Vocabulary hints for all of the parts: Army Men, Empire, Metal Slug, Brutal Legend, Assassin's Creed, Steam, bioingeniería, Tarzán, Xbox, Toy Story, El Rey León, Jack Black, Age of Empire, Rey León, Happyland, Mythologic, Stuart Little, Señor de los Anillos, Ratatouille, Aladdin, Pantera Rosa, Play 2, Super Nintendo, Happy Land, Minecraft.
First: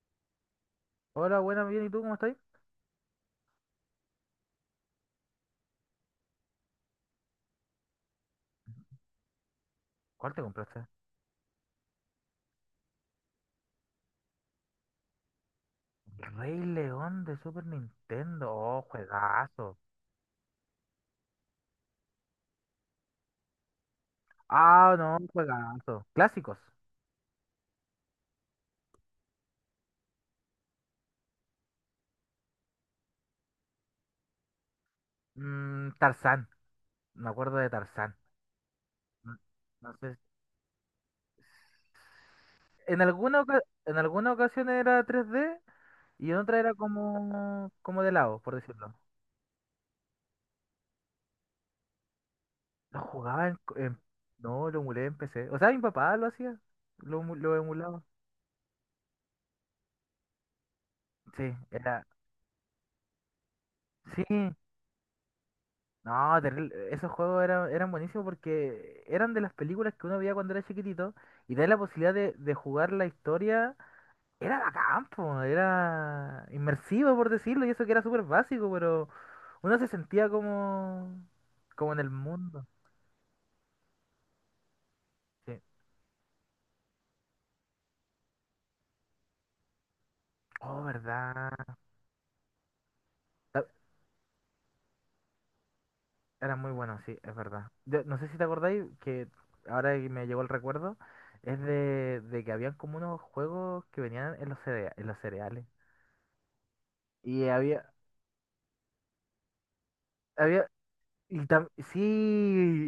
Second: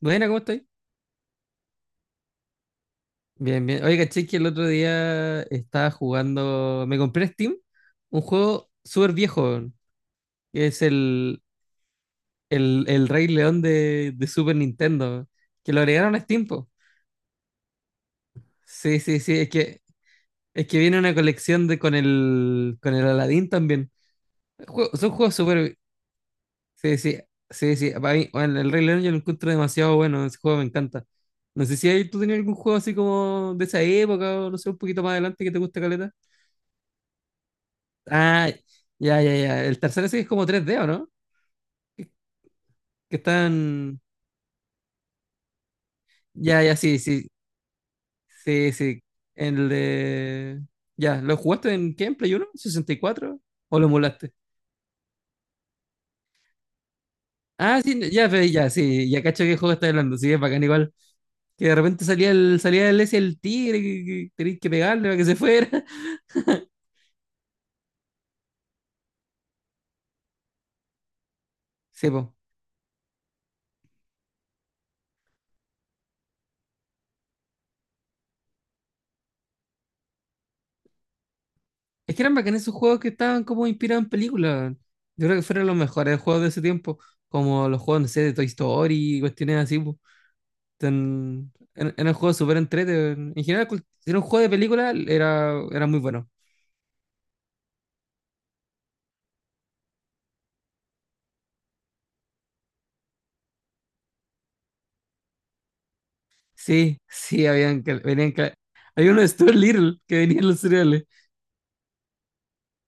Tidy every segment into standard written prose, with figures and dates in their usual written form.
Buena, ¿cómo estáis? Hola, buena bien, ¿y tú cómo estás? Bien, bien. Oye, caché que el otro día estaba jugando. Me compré en Steam un juego súper viejo, weón, ¿Cuál te que es compraste? el Rey León de Super Nintendo, que lo agregaron a El Steam, Rey po. León de Super Nintendo. Oh, Sí, sí, sí. Juegazo. Es que viene una colección de, con el Aladdin también. Ah, Son no, juegos súper. juegazo. Clásicos. Sí, sí, sí, sí. Para mí, bueno, el Rey León yo lo encuentro demasiado bueno. Ese juego me encanta. No sé si ahí tú tenías algún juego así como de esa época o no sé, un poquito más adelante que te gusta, Mm, caleta. Tarzán. Me acuerdo de Tarzán. Ah, ya, ya, Mm, ya. El no tercero sé. sí es como tres d, ¿o no? Que, En que alguna, oca- en están. alguna ocasión era 3D y en otra Ya, era ya, sí, sí. como de lado, por Sí, decirlo. sí. El de. Ya, ¿lo jugaste en qué? ¿En Play uno? ¿Sesenta y Lo cuatro? jugaba en, co- ¿O lo en- emulaste? No, lo emulé en PC. O sea, mi papá lo hacía. Lo Ah, emulaba. sí, ya, ya, sí. Ya cacho qué juego está hablando. Sí, es bacán igual. Sí, Que de era... repente salía el ese el tigre, Sí. que tenías que pegarle para que se fuera. No, terrible. Esos juegos eran buenísimos porque eran de las películas que uno veía cuando era chiquitito y tener la Sí, posibilidad de, po. de jugar la historia era bacán, po, era inmersivo por decirlo y eso que era súper básico, pero uno se sentía como en el Es que eran bacanes mundo. esos juegos que estaban como inspirados en películas. Yo creo que Sí. fueron los mejores juegos de ese tiempo. Como los juegos, no sé, de Toy Story y cuestiones así. Oh, En, verdad. en, en el juego súper entrete. En Ah, general, si era un juego de película, era, era muy bueno. era muy bueno, sí, es verdad. No sé si te acordáis que ahora que me llegó el recuerdo, es de que habían como unos juegos que venían en los cereales Sí, y sí, habían, había... venían, había uno de Stuart Little que venía en los Había, cereales. sí,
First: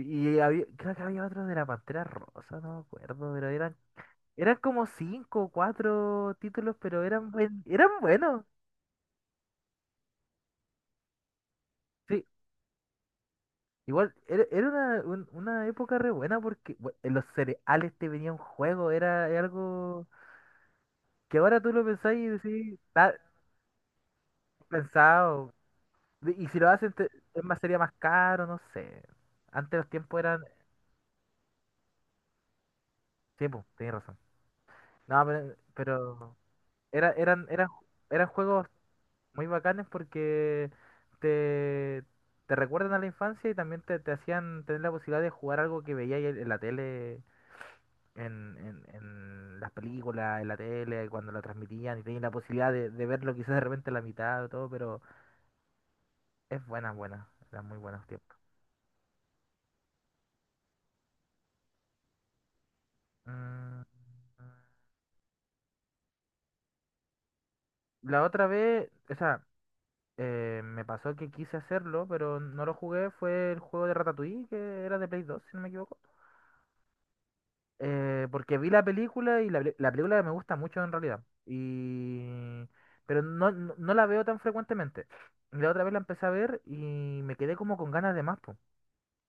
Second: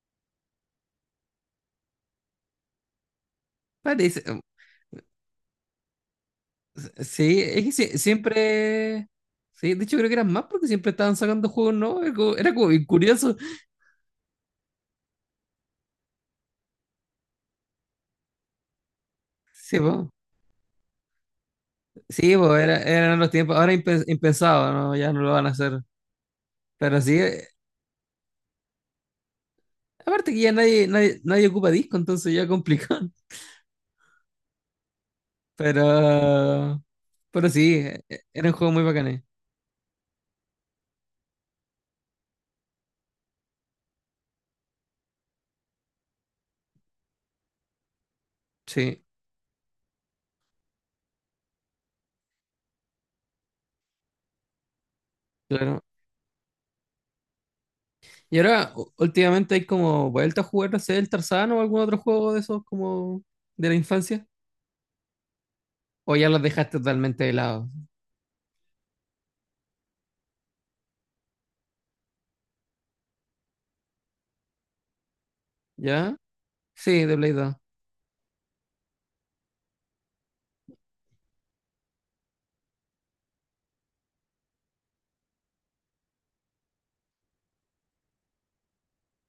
y había, creo que había otros de la Pantera Rosa, no me acuerdo, pero eran, Parece, eran como cinco o cuatro títulos, pero eran sí, buen, es que eran buenos. siempre, sí, de hecho creo que eran más porque siempre estaban sacando juegos, no era Sí, como, era como bien curioso. igual, era una época re buena porque en los cereales te venía un juego, era Sí, algo po. que ahora tú lo pensás y Sí, po, decís, está eran los tiempos, ahora impensado, ¿no? Ya no lo van a pensado. hacer. Y si lo hacen, Pero sí, es más, sería más caro, no sé. Antes los tiempos aparte eran, que ya nadie, nadie, nadie ocupa disco, entonces ya complicado. Sí, pues, tenés razón. No, pero Pero era, eran, Pero eran, sí, eran eran juegos juegos muy bacanes. muy bacanes porque te, te recuerdan a la infancia y también te hacían tener la posibilidad de jugar algo que veías en la tele, en, en, Sí, en las películas, en la tele, cuando la transmitían y tenías la posibilidad de verlo quizás de repente a la mitad o todo, pero claro. es buena, buena, eran muy buenos tiempos. Y ahora, últimamente hay como vuelta a jugar, no sé, el Tarzán o algún otro juego de esos como de la Mm, infancia. O ya los dejaste totalmente de lado. la otra vez, o sea, me pasó que quise hacerlo, pero no lo jugué, fue el juego de Ratatouille, que era de Play 2 si no me equivoco. ¿Ya? Sí, de Play 2. Porque vi la película y la película me gusta mucho en realidad. Pero no la veo tan frecuentemente. Y la otra vez la empecé a ver y me quedé como con ganas de más, po.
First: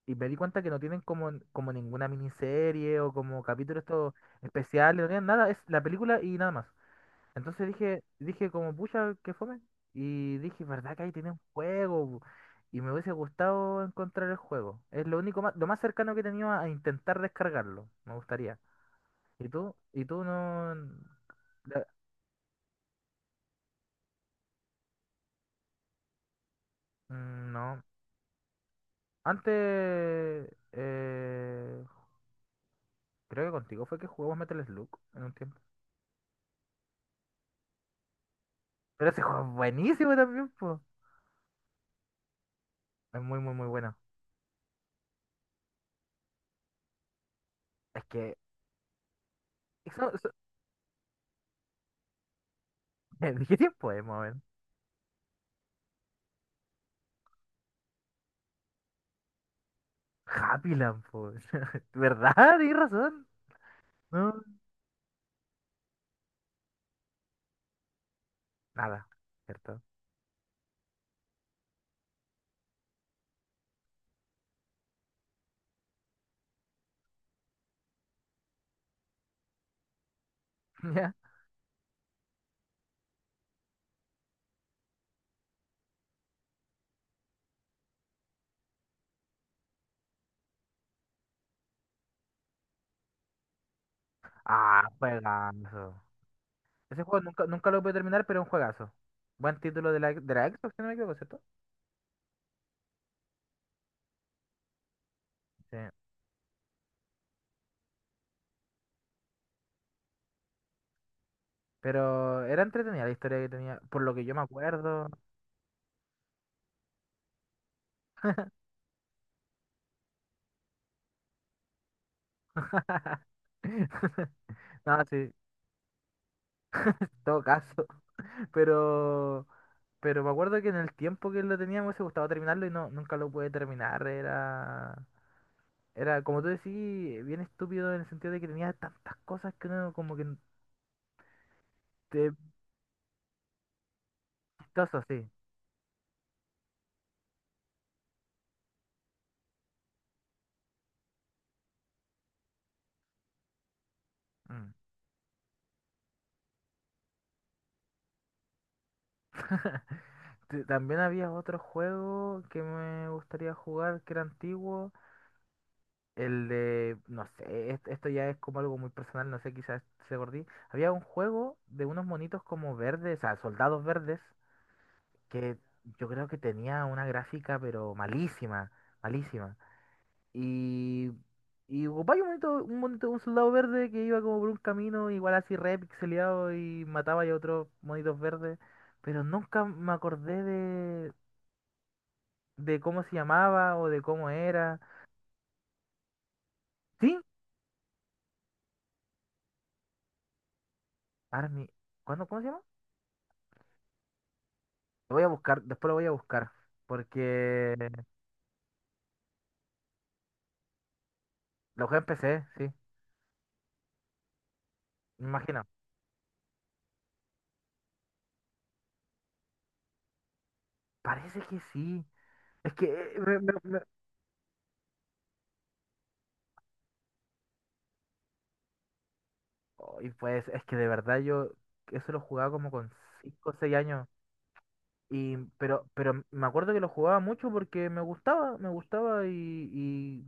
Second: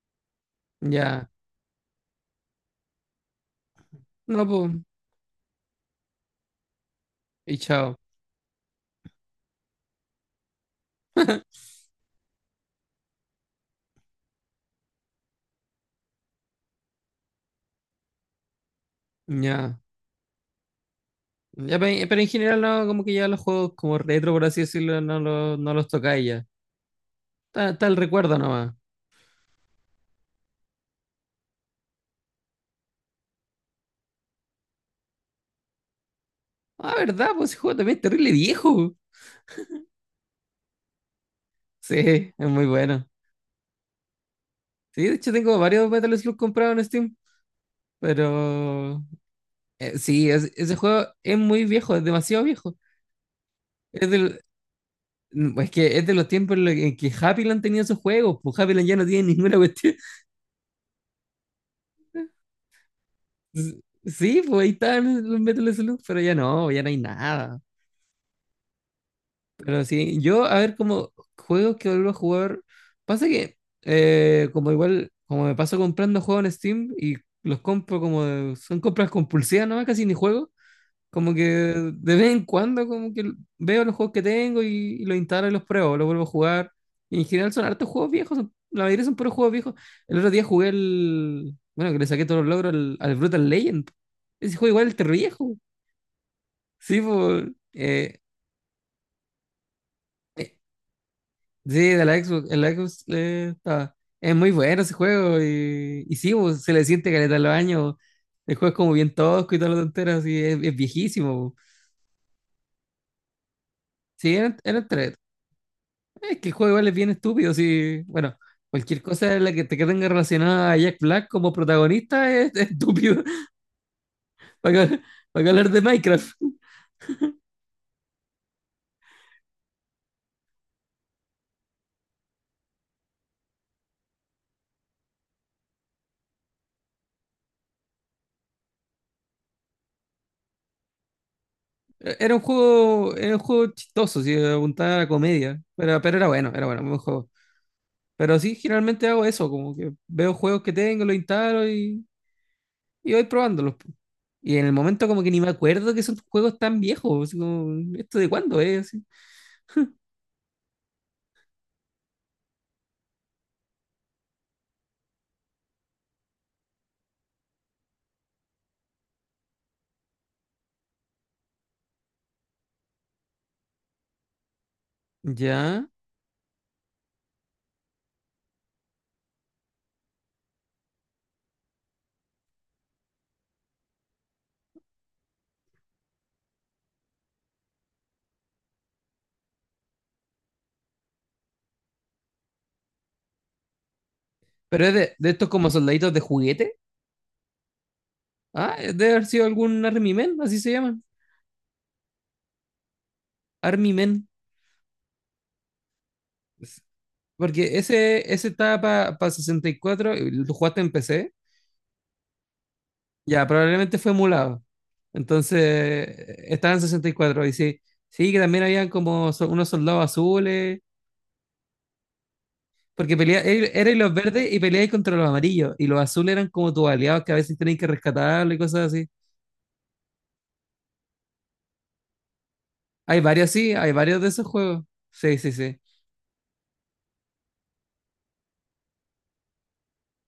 Y me di cuenta que no tienen Ya. como ninguna miniserie o como capítulos estos No, pues. especiales, no tienen nada, es la película y nada más. Y Entonces chao. dije como, pucha, que fome. Y dije, ¿verdad que ahí tienen juego? Y me hubiese gustado encontrar el juego. Es lo único más, lo más cercano que he tenido a intentar descargarlo. Me gustaría. ¿Y tú? Ya. ¿Y tú no...? Ya, de- pero en general no, como que ya los juegos como retro, por así decirlo, no, no los tocáis ya. mm, Está, no. está el recuerdo nomás. Antes. Creo que contigo fue que jugamos Metal Slug en un tiempo. Ah, ¿verdad? Pues ese juego también es terrible viejo. Pero ese juego es buenísimo también, pues. Sí, es muy bueno. Es muy, muy, muy bueno. Sí, de hecho tengo varios Metal Slug comprados en Steam. Es que... Pero Eso, sí, eso- ese juego es muy viejo, es demasiado viejo. ¿De qué tiempo es, Es más o menos? del, es que es de los tiempos en los que en que Happyland tenía sus juegos, pues Happyland ya no tiene ninguna cuestión. Happy Land, pues. ¿Verdad? Tienes razón. No. Sí, pues ahí están los Metal Slug, pero ya no, ya no hay nada. Nada. ¿Cierto? Pero sí, yo a ver como juegos que vuelvo a jugar. Pasa que, como igual, como me paso comprando juegos en Steam y los compro son compras compulsivas nomás, casi ni juego. Ya. Como que de vez en cuando como que veo los juegos que tengo y los instalo y los pruebo, los vuelvo a jugar. Y en general son hartos juegos viejos, la mayoría son puros juegos viejos. El otro día jugué el... Bueno, que le saqué todos los logros al, al Brutal Legend. Ese juego Ah, igual es terrible viejo. juegazo. Sí, Ese juego nunca, pues... nunca lo pude eh, terminar, pero es un juegazo. Buen título de la eh, Xbox, si no me equivoco, ¿cierto? sí, de la Xbox. El Xbox es muy bueno ese juego Sí. Y sí, pues, se le siente caleta a los años. El juego es como bien tosco y todas las tonteras y es viejísimo, pues. Pero era entretenida la historia que tenía, por lo que yo Sí, me eran, eran, acuerdo. es que el juego igual es bien estúpido, sí. Bueno, cualquier cosa en la que te que tenga relacionada a Jack Black como protagonista es estúpido. Para, que- No, sí, en para que hablar de Minecraft. todo caso. Pero, pero me acuerdo que en el tiempo que lo tenía me hubiese gustado terminarlo y no, nunca lo pude terminar. Era, como tú decís, bien estúpido en el sentido de que tenía tantas cosas que uno como que te Era un juego chistoso, sí, apuntaba a vistoso, la sí. comedia. Pero era bueno, buen juego. Pero sí, generalmente hago eso, como que veo juegos que tengo, los instalo y voy probándolos. Y en Mm. el momento como que ni me acuerdo que son juegos tan viejos, así como, ¿esto de cuándo es? Así. También había otro juego que me gustaría jugar que era antiguo. El de, no sé, esto ya es como algo muy personal, no sé, quizás se gordí. Había un juego de unos monitos como verdes, o sea, soldados verdes, que Ya. yo creo que tenía una gráfica, pero malísima, malísima. Y, y ocupaba un monito, un monito, un soldado verde que iba como por un camino, igual así re pixeleado y mataba a otros monitos verdes, pero nunca me acordé de cómo se llamaba o de cómo era. Pero es de estos como soldaditos de juguete. ¿Sí? Ah, debe haber sido algún Army Men, así se llaman. Army, ¿cuándo, cómo se llama? Army Men. Lo voy a buscar, después lo voy a buscar, Es- porque Porque ese estaba para 64, y cuatro, y lo jugaste en PC. lo jugué en PC, sí, Ya, probablemente fue emulado. me Entonces, imagino. Estaba en 64. Y cuatro. Y sí, sí, que también habían unos soldados azules. Parece que sí. Es que Porque me- pelea, me- me- erais los verdes y peleáis contra los amarillos. Y los azules eran como tus aliados que a veces tenéis que rescatarlo y cosas así. Ay, pues, es que de verdad yo eso lo jugaba como con Hay 5 varios, o 6 sí, hay años. varios de esos juegos. Y, Sí, sí, sí. pero, pero me acuerdo que lo jugaba mucho porque me gustaba y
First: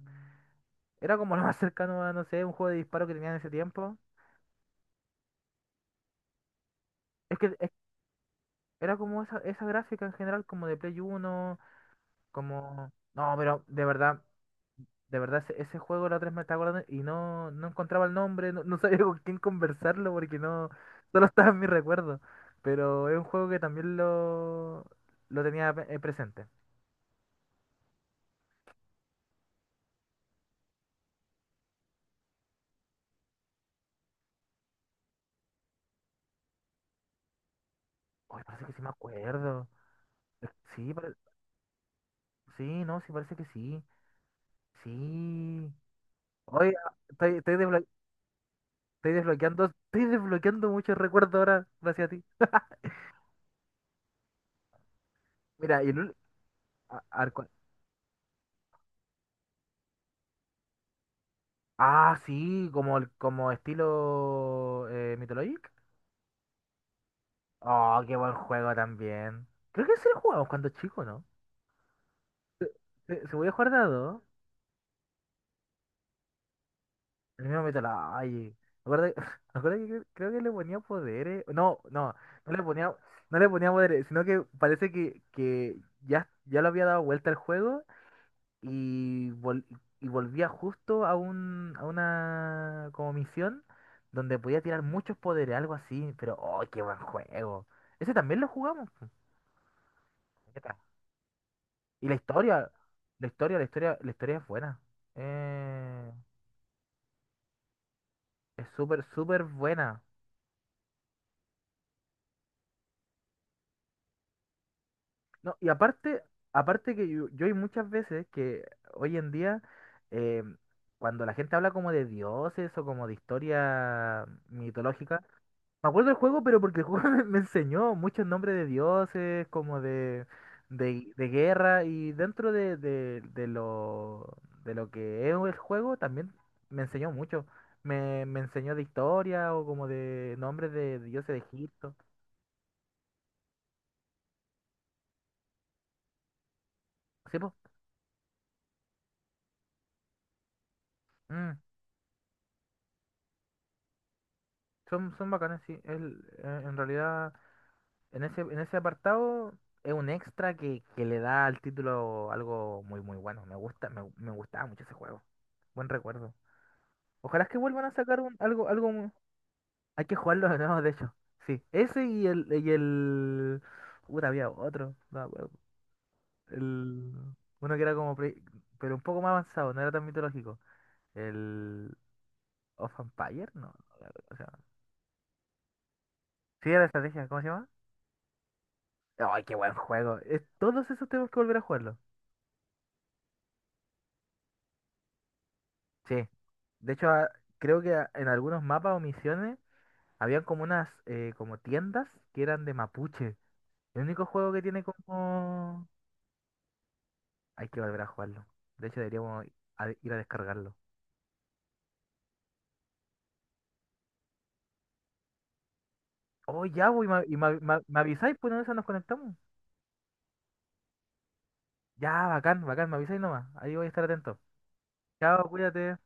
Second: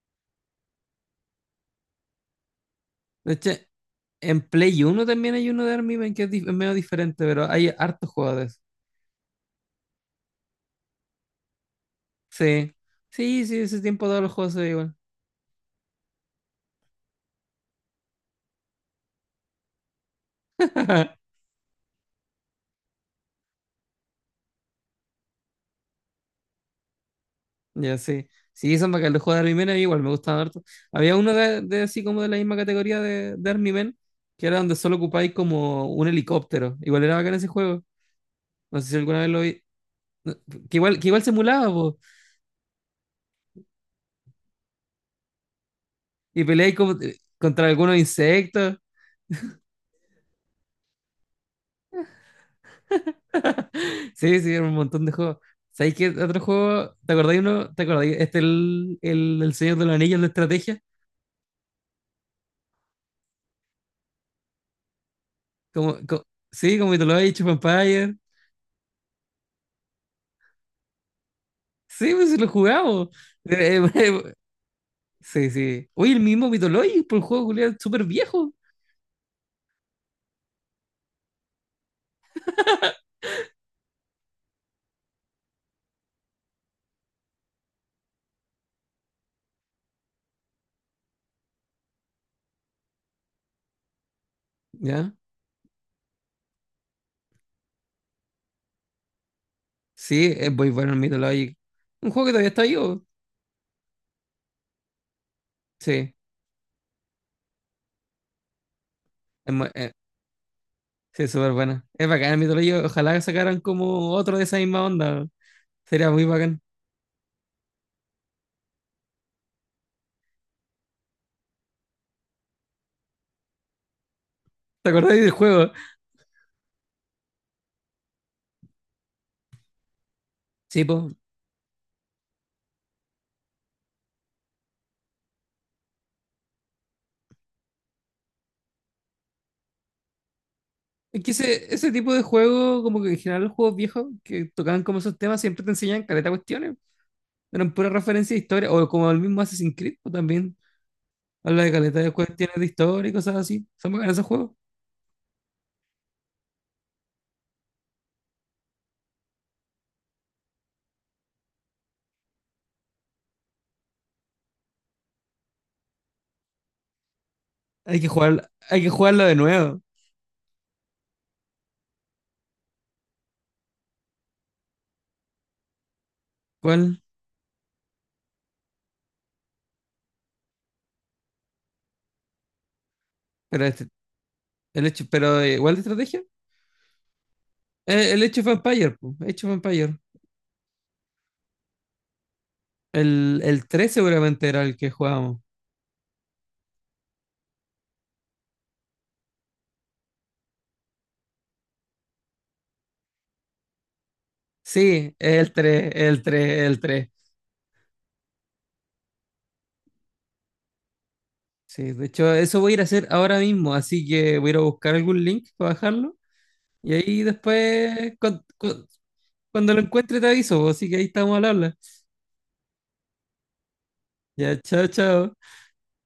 era como lo más cercano a, no sé, un juego de disparo que tenía De en ese hecho, tiempo. en Play uno también hay uno de Army Men que es, es medio diferente, Es pero que hay es- hartos juegos de eso. era como esa gráfica en general, como de Play 1, Sí, como... No, sí, sí, pero ese de tiempo verdad. todos los juegos son igual. De verdad, ese juego la otra vez me estaba acordando y no encontraba el nombre, no sabía con quién conversarlo porque no, solo estaba en mi recuerdo. Pero es un juego que también lo tenía presente. Ya, sí. Sí, son bacanes. Los juegos de Army Men a mí igual me gustaban harto. Había uno de así como de la misma categoría de Army Men, que era donde solo ocupáis como un helicóptero. Igual era bacán ese juego. Oye, parece que No sí me sé si alguna vez lo vi. acuerdo. Eh, Sí, Que pare- igual simulaba, po. sí, no, sí, parece que sí. Sí. Y Oye, peleáis como, ah, estoy, estoy, contra desblo- algunos insectos. estoy desbloqueando, estoy desbloqueando muchos recuerdos ahora gracias a ti. Sí, sí, era un montón de juegos. Mira, y ¿Sabéis el qué ul- otro juego? ¿Te a ver acordáis cuál- uno? ¿Te acordáis? Este el Señor de los Anillos de estrategia. ah, sí, como estilo Mythologic. Como, co- sí, como te lo he dicho, Oh, qué Empire. buen juego también. Creo que ese lo jugamos cuando chico, ¿no? Sí, pues sí lo jugamos. Se voy a jugar de Eh, a dos. eh, sí, sí. Oye, el mismo Mythologic, por el El juego mismo culiao, meto súper la. viejo. Ay. Me acuerdo, que- Me acuerdo que creo que le ponía poderes. No, no le ponía, no le ponía poderes, sino que parece que ya lo había dado vuelta al juego y, vol- y volvía justo a una como misión donde podía tirar ¿Ya? muchos poderes, algo así. Pero, oh, qué buen juego. Ese también lo jugamos. Sí, es muy ¿No? bueno el Mythologic. Y Un la juego que todavía está historia, vivo. la historia, la historia, la historia es buena. Eh, Sí, es súper, súper es mu- eh, buena. sí, es súper bueno. Es bacán el Mythologic. Ojalá sacaran como otro de esa misma onda. No, y Sería aparte, muy bacán. aparte que yo hay muchas veces que hoy en día, eh, cuando la gente habla como de dioses o como de historia ¿Te acordáis mitológica, del juego? me acuerdo del juego, pero porque el juego me enseñó muchos nombres de dioses, como de, Sí, de, pues, de guerra, y dentro de lo que es el juego también me enseñó mucho. Me enseñó de historia o como de nombres de es dioses que de ese Egipto. tipo de juego, como que en general los juegos viejos que tocaban como esos temas, siempre te enseñan caleta de cuestiones. Sí, pues, Eran pura referencia de historia, o como el mismo Assassin's Creed, o también habla de caleta de cuestiones de historia y cosas así. Son bacanas esos juegos. son bacanas, sí. En realidad, en ese apartado es un extra que le da al título algo muy, muy bueno. Me gusta, me gustaba mucho ese juego. Buen recuerdo. Ojalá que vuelvan a Hay que sacar un, jugar, algo, hay que algo. mu- jugarlo de nuevo. Hay que jugarlo de nuevo, de hecho. Sí, ese y el. Puta, había otro. No me acuerdo. ¿Cuál? El... Uno que era como. Pero un poco más avanzado, no era tan mitológico. El. Of Empire, Pero no. este, O sea, el hecho, pero igual de estrategia. sí, era estrategia, ¿cómo se llama? El hecho of Empire, po, ¡Ay, Age of qué buen Empire. juego! Todos esos tenemos que volver a jugarlo. El 3 seguramente era el que jugábamos. Sí. De hecho, creo que en algunos mapas o misiones habían como unas como tiendas que eran de mapuche. El único juego que tiene Sí, como. El tres. Hay que volver a jugarlo. De hecho, deberíamos ir a descargarlo. Sí, de hecho, eso voy a ir a hacer ahora mismo, así que voy a ir a buscar algún link para bajarlo. Oh, ya, Y voy, ahí y me después, avisáis, pues, en esa nos conectamos. cuando lo encuentre, te aviso, pues, así que ahí estamos al habla. Ya, bacán, bacán, me avisáis nomás. Ahí voy a estar atento. Ya, chao, chao. Chao, cuídate.